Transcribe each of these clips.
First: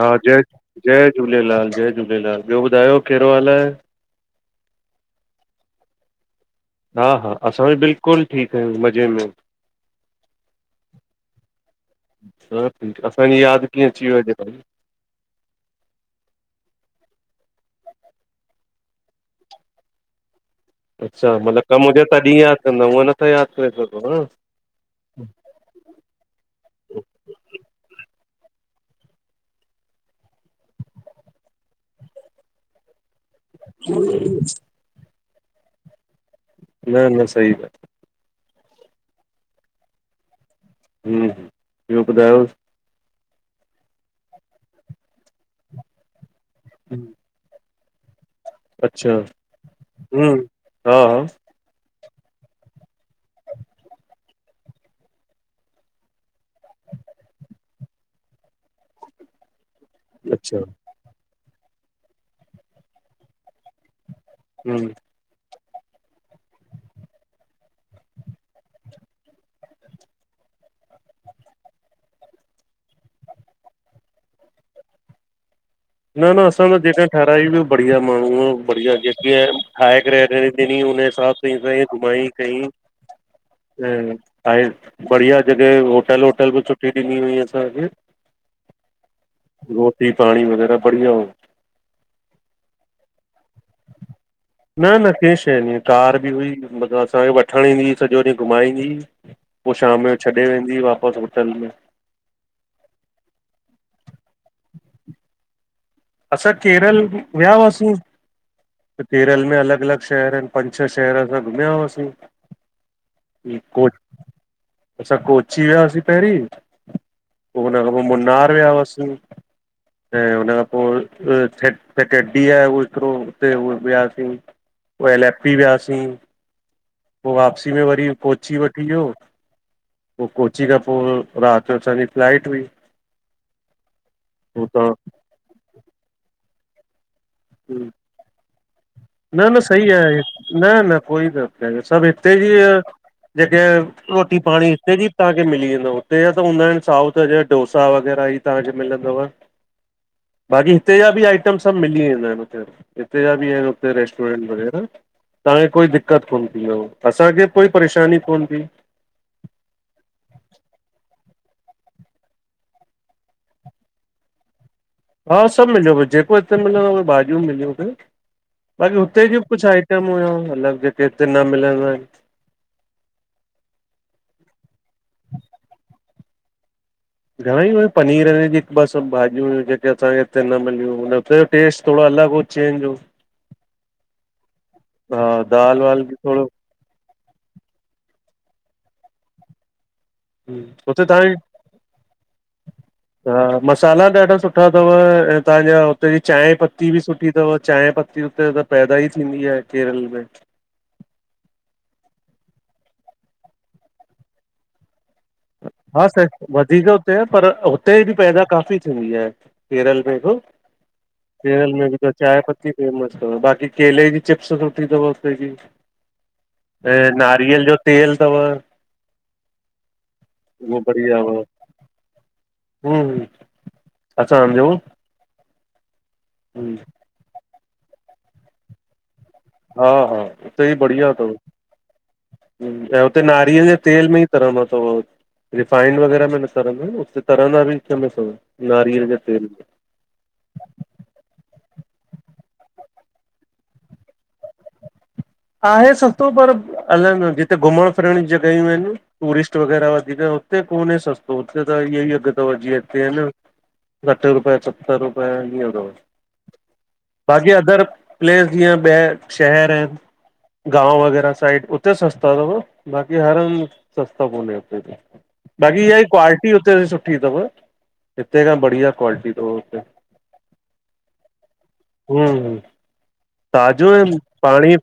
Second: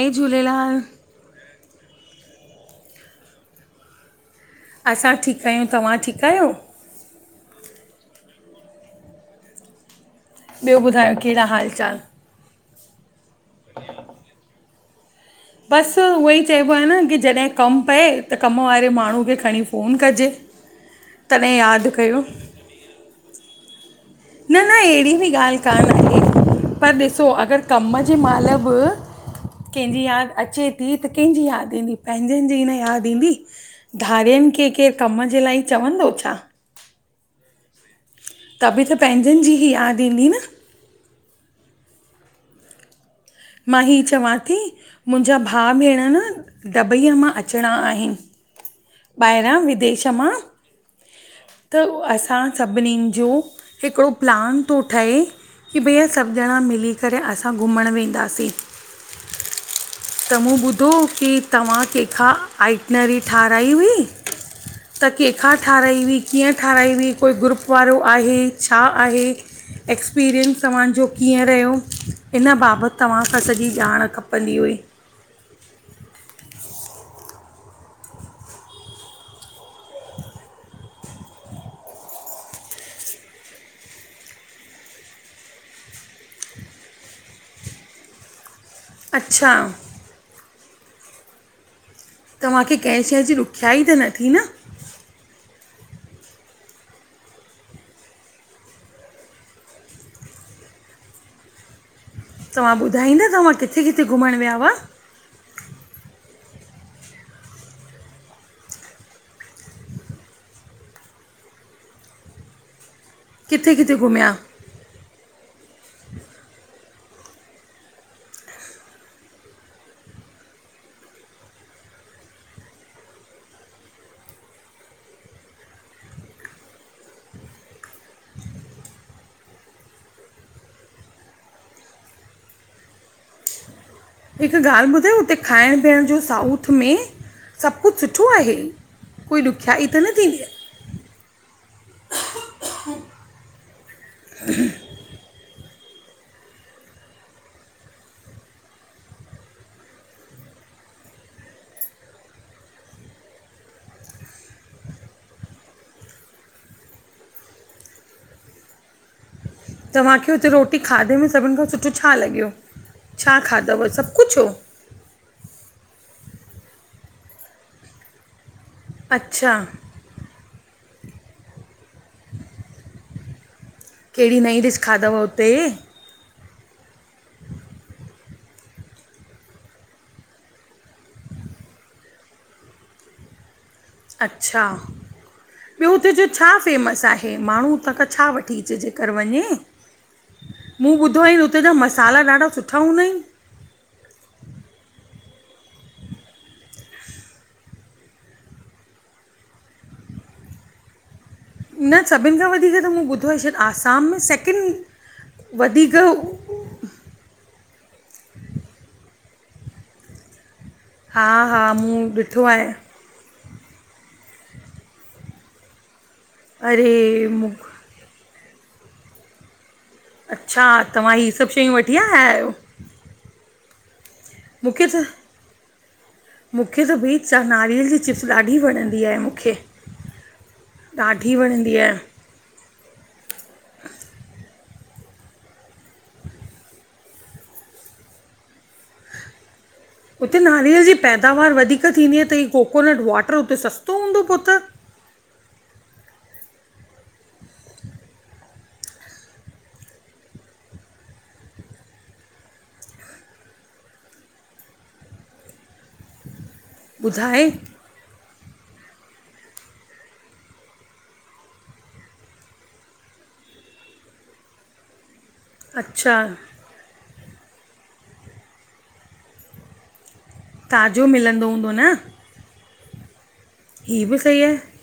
हा जय जय झूलेलाल जय झूलेलाल ॿियो ॿुधायो कहिड़ो हाल आह? असां ठीक आहियूं तव्हां ठीक आहियो? हा हा असां बि बिल्कुल ठीक आहियूं मज़े में। ॿियो ॿुधायो कहिड़ा हाल चाल? सब ठीक आ, असांजी याद कीअं अची वयव अॼु तव्हां खे? बस उह ही चइबो आ न की जॾहिं कम पए त कम वारे माण्हू खे खणी फ़ोन कजे। अच्छा तॾहिं मतलब कम यादि हुजे कयो तॾहिं याद कंदा हूअं नथा याद करे सघो न! न न अहिड़ी बि ॻाल्हि कान आहे पर ॾिसो अगर कम जे महिल बि कंहिंजी याद अचे थी त कंहिंजी याद ईंदी पंहिंजनि जी न याद ईंदी। धारियनि खे केर कम जे लाइ चवंदो छा। न न सही आ। तभी त पंहिंजनि जी ही याद ईंदी न। हम्म ॿियो ॿुधायो,? मां हीउ चवां थी मुंहिंजा भाउ भेण न दबईअ मां अची अचणा आहिनि अच्छा ॿाहिरां विदेश मां हम्म हा हा त असां सभिनीनि जो हिकिड़ो प्लान थो ठहे। की भईया सभ ॼणा मिली करे असां घुमण वेंदासीं। त मूं अच्छा ॿुधो की तव्हां कंहिंखां आइटनरी ठाराई हुई। हम्म त कंहिंखां ठाराई हुई कीअं ठाराई हुई कोई ग्रुप वारो आहे छा आहे? एक्सपीरियंस तव्हांजो कीअं रहियो इन बाबति तव्हां खां सॼी ॼाण खपंदी हुई। न न असां त जेका ठराई बि बढ़िया माण्हू बढ़िया जेके ठाहे करे ॾिनी उनीजे हिसाब तींअ असांखे घुमाई कई। [inaudible] ऐं आहे बढ़िया जॻहि होटल वोटल बि सुुठी ॾिनी हुई असांखे। अच्छा! रोटी पाणी वग़ैरह बढ़िया हो। तव्हांखे कंहिं शइ जी ॾुखियाई त न थी न? न न कंहिं शइ न, कार बि हुई मतिलबु असांखे वठणु ईंदी हुई सॼो ॾींहुं घुमाईंदी पो शाम जो छॾे वेंदी वापसि होटल में तव्हां ॿुधाईंदा तव्हां किथे किथे घुमणु वियाव? असां केरल विया हुआसीं। त केरल में अलॻि अलॻि शहर पंज छह शहर असां घुमिया हुयासीं। ई किथे किथे कोट घुमिया [inaudible] असां कोच्ची विया सीं पहिरीं, पो उन खां पो मुन्नार विया हुआसीं। ऐं हुन खां पो केडी [unintelligible] आहे हिकड़ो उते उ वियासीं पो एल एफ पी वियासीं, पो वापसी में वरी कोच्ची वठी वियो पो कोच्ची खां पो राति जो असांजी फ्लाइट हुई। हिक हुतां ॻाल्हि ॿुधायो, उते खाइण पींअण जो साउथ में सभु कुछु सुठो आहे? कोई न न ॾुखियाई सही त न आहे थींदी न न कोई न सभु हिते जी जेके रोटी पांणीं हिते ॼी तव्हांखे मिली वेंदव हुते जा त हूंदा आहिनि साउथ जा डोसा वग़ैरह ई तव्हांखे मिलंदव खाली जवाब [inaudible] ॿाक़ी हिते जा ॿि आइटम सभु मिली वेंदा हिनि हुते हिते जा ॿि आहिनि हुते रेस्टोरेंट वग़ैरह तव्हांखे कोई दिक्क़त कोन् थींदव असांखे ॿि कोई परेशानी कोन् थी। तव्हांखे हुते रोटी खाधे में सभिनि खां सुठो छा लॻियो? छा खादव, सभु कुछु हो? हा सभु मिलियो ॿस ॼेको हिते मिलंदो आ ‌उहे भाॼियूं मिलियूं हुते बाक़ी हुते ॼो ॿि अच्छा कुझु आइट आईटम मतलब जेके हिते न मिलंदा आहिनि कहिड़ी नईं ॾिश खादव उते? घणे हुई पनीर वनीर ॼी हिकु ॿ सभु भाॼियूं हुयूं जेके असांखे हिते न मिलियूं हुन उते ॼो टेस्ट थोड़ो अलॻि हो चेंज हो अच्छा हा दाल ॿियो वाल हुते बि जो थोरो छा फेमस आहे माण्हूँ उतां खां छा वठी चे जेकर वंञें मूं हुते ॿुधो आहे तव्हांजी हुते ॼा मसाला ॾाढा सुठा हूंदा इनि। हा मसाला ॾाढा सुठा तव ऐं तव्हांजा हुते ॼी चांहि पत्ती ॿि सुठी तव चांहि पत्ती हुते त पैदा ई थींदी आए केरल में। न सभिनि खां वधीक त मूं ॿुधो आहे शायदि आसाम में सैकिेंड हा सैक् वधीक हुते आ पर हुते ॿि पैदा काफ़ी थींदी आहे केरल में ॿि हा हा केरल में ॿि मूं त चाय ॾिठो आहे पत्ती फेमस तव बाक़ी केले ॼी चिप्स सुठी तव उते ॼी अरे ऐं मूं नारियल जो तेल तव अच्छा तव्हां ही सभु शयूं वठी आया आहियो? हुं हुं असां ॼो मूंखे त मूंखे त भई नारियल ॼी चिप्स ॾाढी वणंदी आहे मूंखे हा हा उते ॼी बढ़िया तव। ॾाढी वणंदी आहे ऐं हुते नारीअल ॼे तेल में ई तरंदा तव रिफाइंड वग़ैरह में न तरंदा इन उते तरंदा ॿि उनमे तव नारियल ॼे तेल में। उते नारियल ॼी पैदावार वधीक थींदी आ त हीअ कोकोनट वाटर उते सस्तो हूंदो पो त? आहे सस्तो पर अल न ॼिते घुमणं फिरणं ज्यूं ॼॻहियूं हिनि टूरिस्ट वग़ैरह वधीक हुते कोन्हे सस्तो हुते त इह्येई अघ् तव ॼींअं हिते इन सठि रुपए सत्तरि रूपए हींय हूंदो हो। ॿुधाए बाक़ी अदर प्लेस ॼीअं ॿिया शहर आहिनि गांव वग़ैरह साइड उत्ते सस्ता तव, ॿाक़ी हर हंधि् सस्ता कोन्हे उते ॿि बाक़ी इह्या ए अच्छा क्वालिटी उते ॼी सुठी तव, हिते खां बढ़िया क्वालिटी तव हुते। ताॼो मिलंदो हूंदो न। हुं हुं, ताॼो ऐं हीअ बि सही आहे पांणी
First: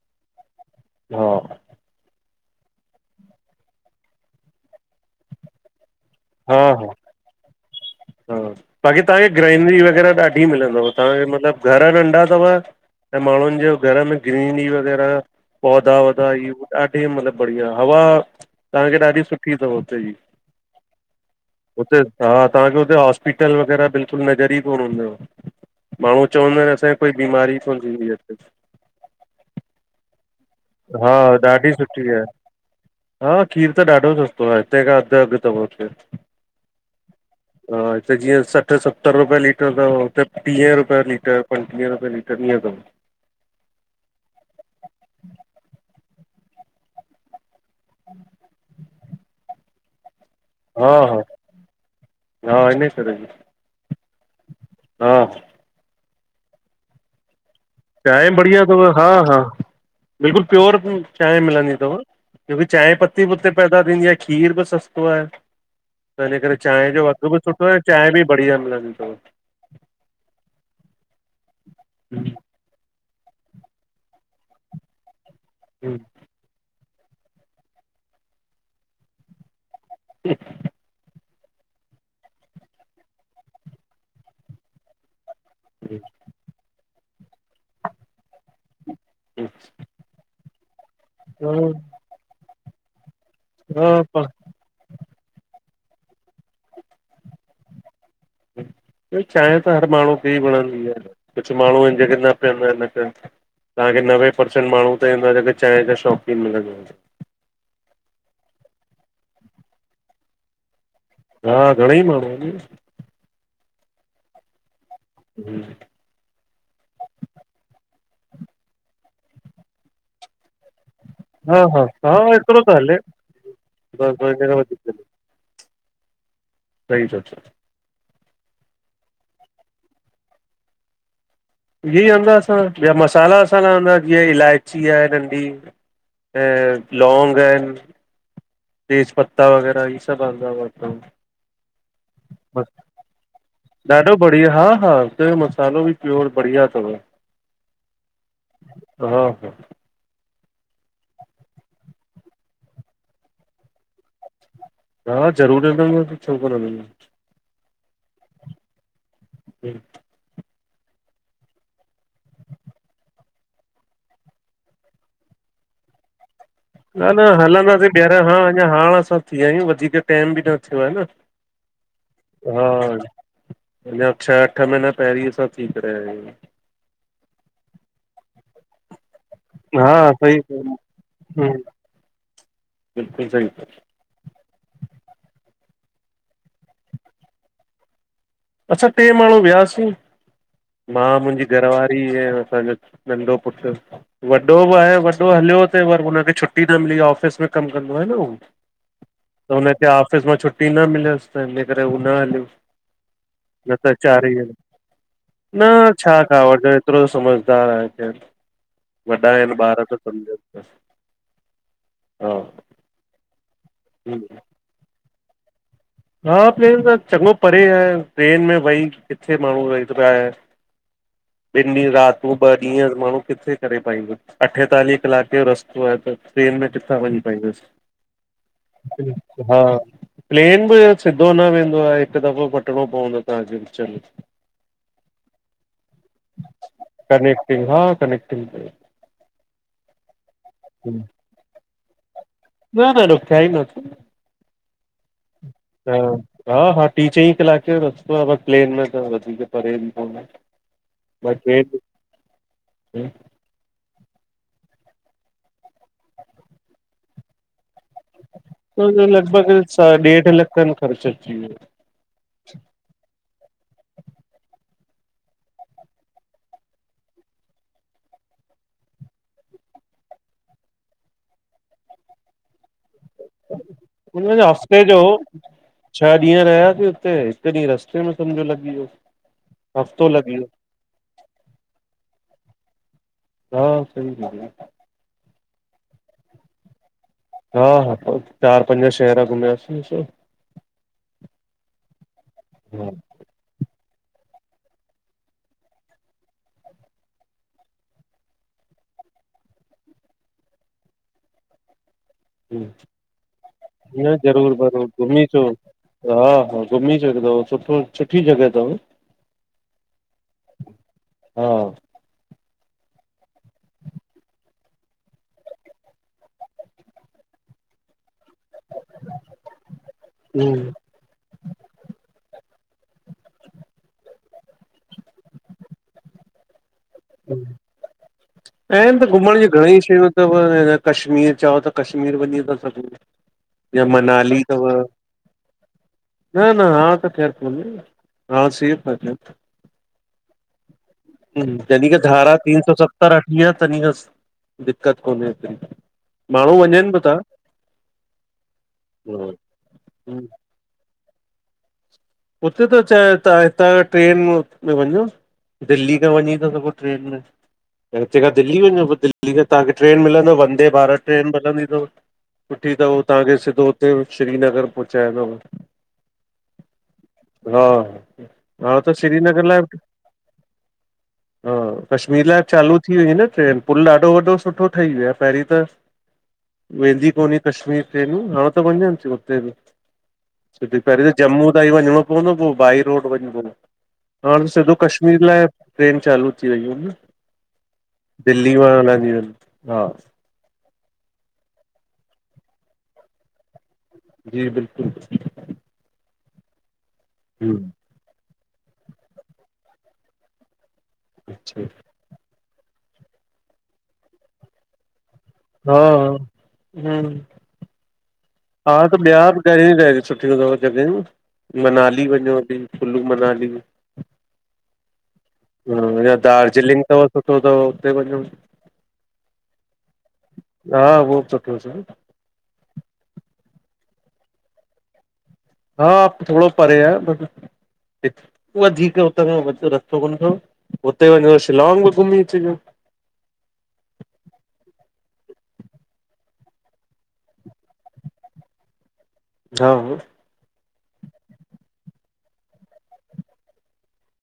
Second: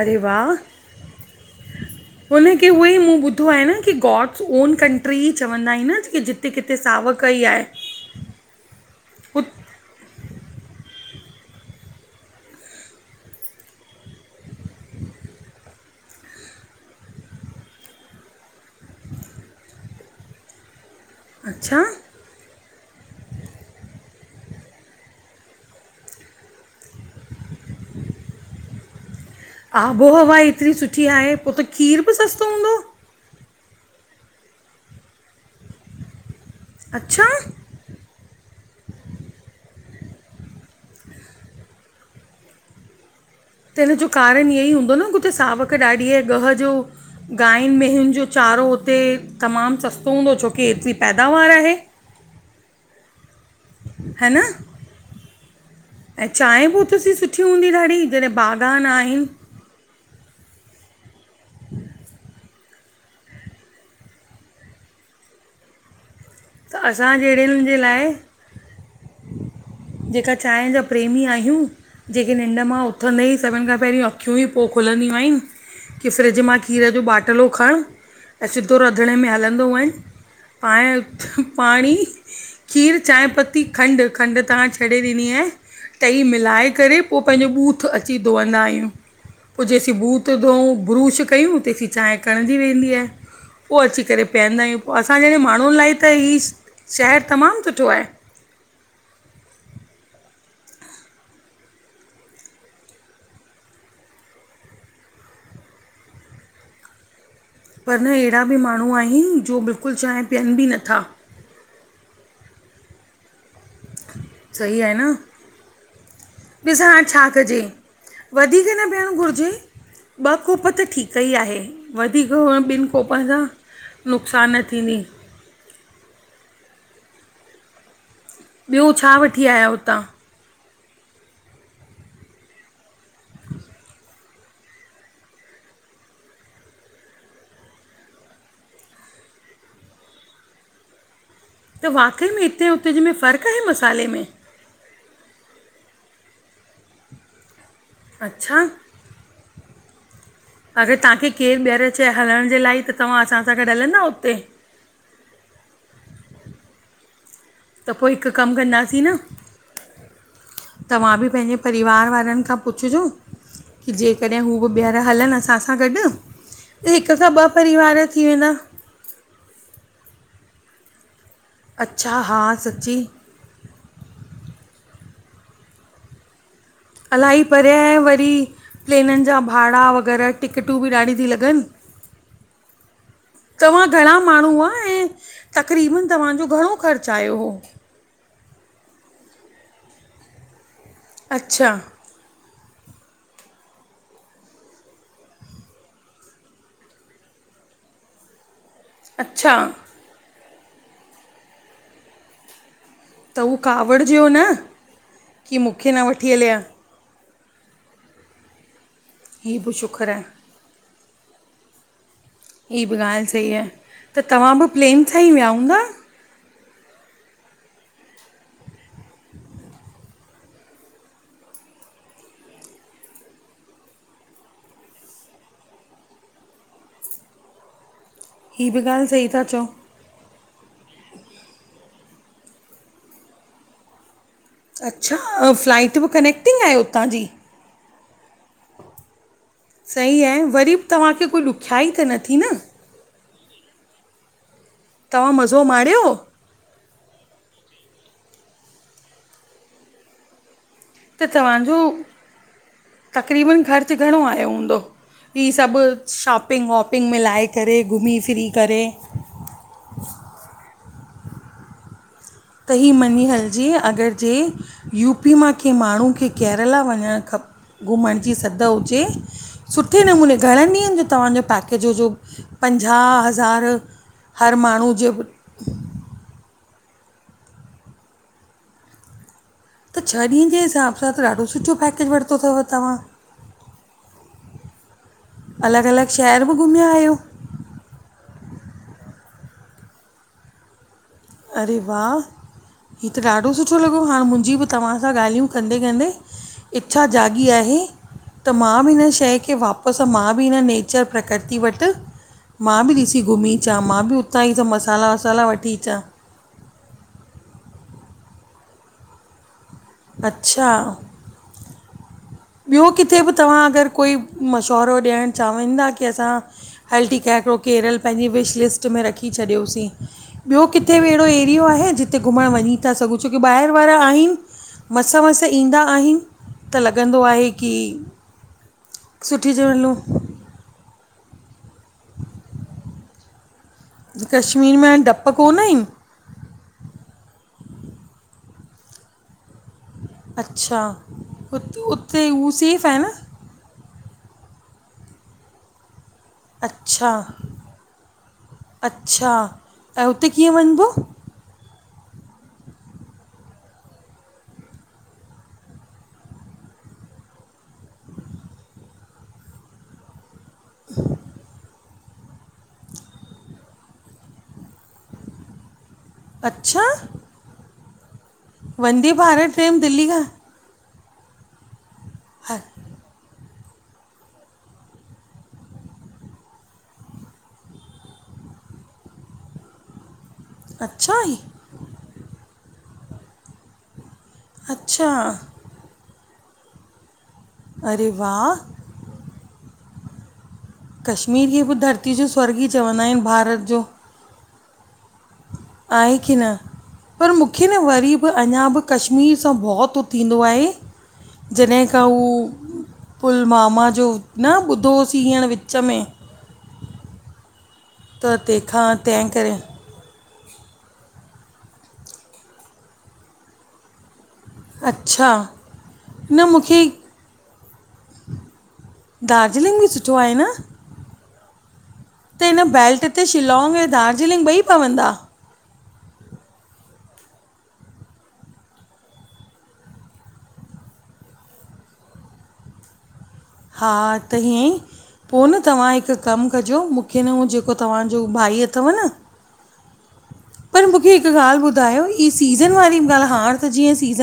अरे वाह। हा हुनखे उहेई मूं ॿुधो आहे न कि गॉड्स ओन कंट्री ही चवंदा हिनि। कि जित्ते हा कित्थे हा सावक ही आहे। हा, ॿाक़ी तव्हांखे हु ग्रैइनरी वग़ैरह ॾाढी मिलंदव तव्हांखे मतलबु घर नंढा तव ऐं माण्हुनि ॼो घर में ग्रीनरी वग़ैरह पौधा- वौधा इह्ये ॾाढी मतिलबु बढ़िया हवा तव्हांखे ॾाढी सुठी तव उते ॼी। [inaudible] उते हा तव्हांखे हुते हॉस्पिटल वग़ैरह बिल्कुलु नज़र ई कोन हूंदव। माण्हू चवंदा इनि असांखे कोई बीमारी ही कोन थींदी आ हिते। आबोहवा एतिरी सुठी हा आहे, पो त ॾाढी खीर सुठी बि आहे। सस्तो हूंदो? हा खीर त ॾाढो सस्तो आ, हिते खां अधु अघु तव उते। अच्छा! हा हिते जीअं सठि सत्तरि रुपये लीटर तव, उते टीहे रुपये लीटर पन्टीहें रुपये लीटर इअं तव। त हिन जो कारण इह्येई हूंदो न कि हुते सावक ॾाढी आहे ॻह जो गाहियुंन मेंहियुनि जो चारो हुते तमामु सस्तो हूंदो छोकी एतिरी हा हा पैदावार आहे। हा इन्हे करें बि ह न हा। ऐं चांहिं पो उतसी सुठी हूंदी ॾाढ चांहि बढ़िया थव हा -हा, बिल्कुलु प्योर चांहि मिलंदी तव। क्योकीं चांहिं पत्ती बि उते पैदा थींदी आ खीर बि सस्तो आहे त हिन करे त चाहिं जो असां अघु बि जहिड़नि सुठो आहे, जे ऐं चाहिं लाइ बि बढ़िया मिलंदी तव। जेका चांहिं जा प्रेमी आहियूं जेखे न मां उथंदे ही सभिन खां पहरियुं अख्यूं ही पो खुलंद्यूं आहिन हम्म कि फ्रिज मां खीर जो ॿाटिलो खणुं ऐं सिधो रंधिणे में हलंदो वंञु पांए पांणी, खीरु, चांहि पत्ती, खंडु- खंडु त हांणे छॾे ॾिनी आहे जी। ही मिलाए करे पो पहिंजो ॿूथु अची धोवंदा आहिंयूं पो जेसी ॿूथ त धोऊं ब्रुश कयूं तेसी चांहि कणंदी वेंदी आहे पो हा अची करे हा पीअंदा आहियूं पो असां जहिड़े माण्हुनि लाए त ही शहरु तमामु सुठो आहे। न चांहि त हर माण्हूअ खे ई वणंदी आ न, कुछु माण्हूं इनि जेके न पीअंदा इन हिते तहांखे नवे परर्सेंट माण्हूं त ईंदो आहे जेके चांहिं जा शौंक़ीन मिलंदा पर न अहिड़ा बि माण्हूं आहिनि जो बिल्कुलु चांहि पीअनि बि नथा। हा घणंई माण्हूं इनि सही आहे न हम्म ॾिसां, छा कजे वधीक न पिअणु घुरिजे, ॿ कोप त ठीक। सही आहे हा हा हा वधीक एतिरो त ॿिनि हले कोपनि सां बस बस हिन नुक़सान खां न वधीक थींदी सही ता चओ ॿियो, छा वठी आयां हुतां? इहे ई हूंदा असां ॿिया मसाला वसाला रहंदा जीअं इलायची आहे नंढी। ऐं लौंग आहिन। तेज पता वग़ैरह इ सभ अंदा त वाक़ई में हिते उते जे में फ़र्क़ आहे मसाले ॾाढो में? हा हा उत जो मसालो बि प्योर बढ़िया तव। अच्छा! हा हा अगर तव्हांखे केरु ॿीहर चय हलण जे लाइ त तव्हां असां सां गॾु हलंदा उते? हा ज़रूरु वेंदुम छो कोन [unintelligible] त पो हिक कम कंदासीं न [unintelligible] तव्हां बि पंहिंजे परिवार वारनि खां पुछिजो की जेकॾहिं हू बि ॿीहर हलनि असां सां गॾु। न हिक न खां ॿ हलंदासीं परिवार ॿीहर, थी हा वेंदा अञा हाण असां। थी आया आहियूं वधीक टाइम बि न थियो आ न, अच्छा हा। सच्ची अंञा छह अठ महीना पहिरीं असां थी करे आया आहियूं। अलाही परे ऐं वरी प्लेननि जा भा भाड़ा हा वग़ैरह सही टिकटूं हूं बि ॾाढी थी लॻनि बिल्कुलु सही तव्हां घणा माणू हूआ ऐं तक़रीबन तव्हांजो घणो ख़र्च आयो हो? असां ट्रे माण्हू वियासीं मां मुंहिंजी अच्छा घरवारी जय असांजो नंढो पुट्र। वॾो बि आहे वॾो हलियो हुते पर हुनखे छुटी न मिली, ऑफ़िस में कम कंदो आहे न उहो। अच्छा त हुनखे ऑफिस मां छुट्टी न मिलियसि त हिन करे उहो न हलियो। हू न त कावड़जियो चारइ न हलू की न मूंखे छा वठी हलिया कावडे, एतिरो त समझदार आहे खेर। वॾा आहिनि हीअ बि ॿार त शुक्र आहे समझन था हा। ह बि ॻाल्हि सही आ। त तव्हां बि प्लेन सां ही विया हूंदा? हा प्लेन सां, चॻो परे आहे ट्रेन में वेही किथे माण्हू वेही तो पाऐ। ॿिन ॾींहं रातू ॿ ॾींहं माण्हू किथे करे पाईंदो। अठेतालीह कलाक जो रस्तो आहे त ट्रेन में किथां वञी पाईंदासी? हीअ बि ॻाल्हि सही था हा चओ प्लेन बि सिधो न वेंदो आहे हिक दफ़ो मटिणो पवंदो तव्हांखे, विच में। अच्छा फ्लाइट बि कनेक्ट कनेक्टिंग हा कनेक्टिंग। सही आहे वरी तव्हांखे कोई ॾुखियाई त न थी ना? न न ॾुखियाई न थी, तव्हां मज़ो हा। माणियो हा हा ट्री चईं कलाके जो रस्तो आ पर प्लेन में त वधीक परे बि कोन्हे। त बाक़ी तव्हांजो ट्रेन तक़रीबन ख़र्चु घणो आयो हूंदो? ही सभ शॉपिंग वॉपिंग मिलाए करे घुमी फिरी करे मुंजो लॻभॻि ॾेढ लख खन ख़र्च अची वयो। त ही मञी हलजे अगर जे यूपी मां कंहिं माण्हू खे केरला वञण खप घुमण जी सघ हुजे सुठे नमूने घणनि ॾींहंनि जो तव्हांजो पैकेज हो जो पंजाह ह हज़ार हुनजो हर हफ़्ते माण्हू जो छह ॾींहं रहियासीं उते हिक ॾींहुं रस्ते में समझो लॻी वियो। त हफ़्तो छह लॻी वियो ॾींहंनि जे हिसाब सां त ॾाढो सुठो पैकेज वरितो थव तव्हां। हा सही दीदी। अलॻ -अलॻ शहर बि घुमिया आहियो? हा हा, त चार पंज शहर घुमियासीं असां। अरे वाह। हा हीअ त ॾाढो सुठो लॻो हाणे मुंजी बि तव्हां सां ॻाल्हियूं कंदे- कंदे इच्छा जाॻी आहे। त मां बि हिन शंइ खे वापसि, मां बि हिन नेचर प्रकृति वटि मां बि ॾिसी घुमी चां, मां बि न उतांई ज़रूर जा ज़रूर मसाला घुमी अचो वसाला वठी चां। हा हा घुमी चो हिकु दफो, सुठो सुठी जॻह तव। अच्छा? हा। ॿियो किथे बि तव्हां अगर कोई मशवरो ॾियवण चावींदा की असां हल ठीका आ हिकिड़ो केरल पंहिंजी विश लिस्ट में रखी छॾियोसीं, हम्म ॿियो किथ? किथे बि अहिड़ो एरियो आहे जिते घुमंण वञीं था सघूं? छोकी ॿाहिरि वारा आहिनि मस -मस ईंदा आहिनि त लॻंदो आहे की आहिनि त घुमंण जी सुठी जॻह घणेंई हलूं शयूं तव कश्मीर चओ त, कश्मीर वंञीं ता सघू। या मनाली तव। कश्मीर में हाणे डप कोन आहिनि न न हांण त खैर कोन्हे, हांण सेफ आ खैर। अच्छा। हम्म, उत जॾी खां उते धारा हू तीन सौ सेफ आहे न सत्तर अची या तॾी खां दिक्क़त कोन्हे एतिरी माण्हू वञनि बि अच्छा था -अच्छा ऐं हुते कीअं वंञिबो? उते त चाहे तहां हितां ट्रेन में वंञों दिल्ली खां वंञी ता सघो ट्रेन में। त हिते खां दिल्ली वंञो, पो दिल्ली खां तहांखे ट्रेन मिलंदव वंदे भारत ट्रेन मिलंदी तव। सुठी तव तव्हांखे सिधो उते श्रीनगर पहुचाईंदव अच्छा! हा हा हा त वंदे श्रीनगर भारत लाए ट्रेन दिल्ली खां हा कश्मीर लाए हा चालू थी वयुं इनि न ट्रेन, पुल ॾाढो वॾो सुठो ठही वियो आ पहिरीं त वेंदी कोनी कश्मीर ट्रेनियू हाणे त वंञंनि थियूं उते बि सिधी पहिरीं त अच्छा ई जम्मू ताईं वञिणो पवंदो हो पो बाई रोड वंञिंबो हो। हाण सिधो अच्छा कश्मीर लाए ट्रेन चालू थी वयूं इनि न। अरे दिल्ली वाह मां हलंदियूं इन हा। कश्मीर खे बि धरती जो स्वर्ग ही चवंदा इनि भारत जो। जी बिल्कुल। आहे की न, पर मुखे न वरी अंञां बि कश्मीर सां भव तो थींदो आहे जॾहिं त हू पुलवामा जो न ॿुधो होस हा, हुं। त हा तंहिंखां त ॿिया तंहिं करे घणीं रहि सुठियुं तव जॻहियुं मनाली वंञों दी कुुल्लू मनाली। अच्छा? हा या न मूंखे दार्जिलिंग तव सुठो तव उते वंञों दार्जिलिंग बि सुठो आहे न? हा, उहो बि सुठो सुठो। त हिन बैल्ट ते शिलॉग ऐं दार्जिलिंग ॿई पवंदा? हा, थोड़ो परे आहे वधीक हुतां खां वध रस्तो कोन थव, हुते वञो शिलॉग बि घुमीं अचजो। हा, त हीअंईं पो न तव्हां हिक कम कजो, मूखे न हू जेको तव्हांजो भाई अथव न हा हा पर मुखे हिक ॻाल्हि ॿुधायो, ई सीज़न वारी ॻाल्ह हाण त जींअ सीज़न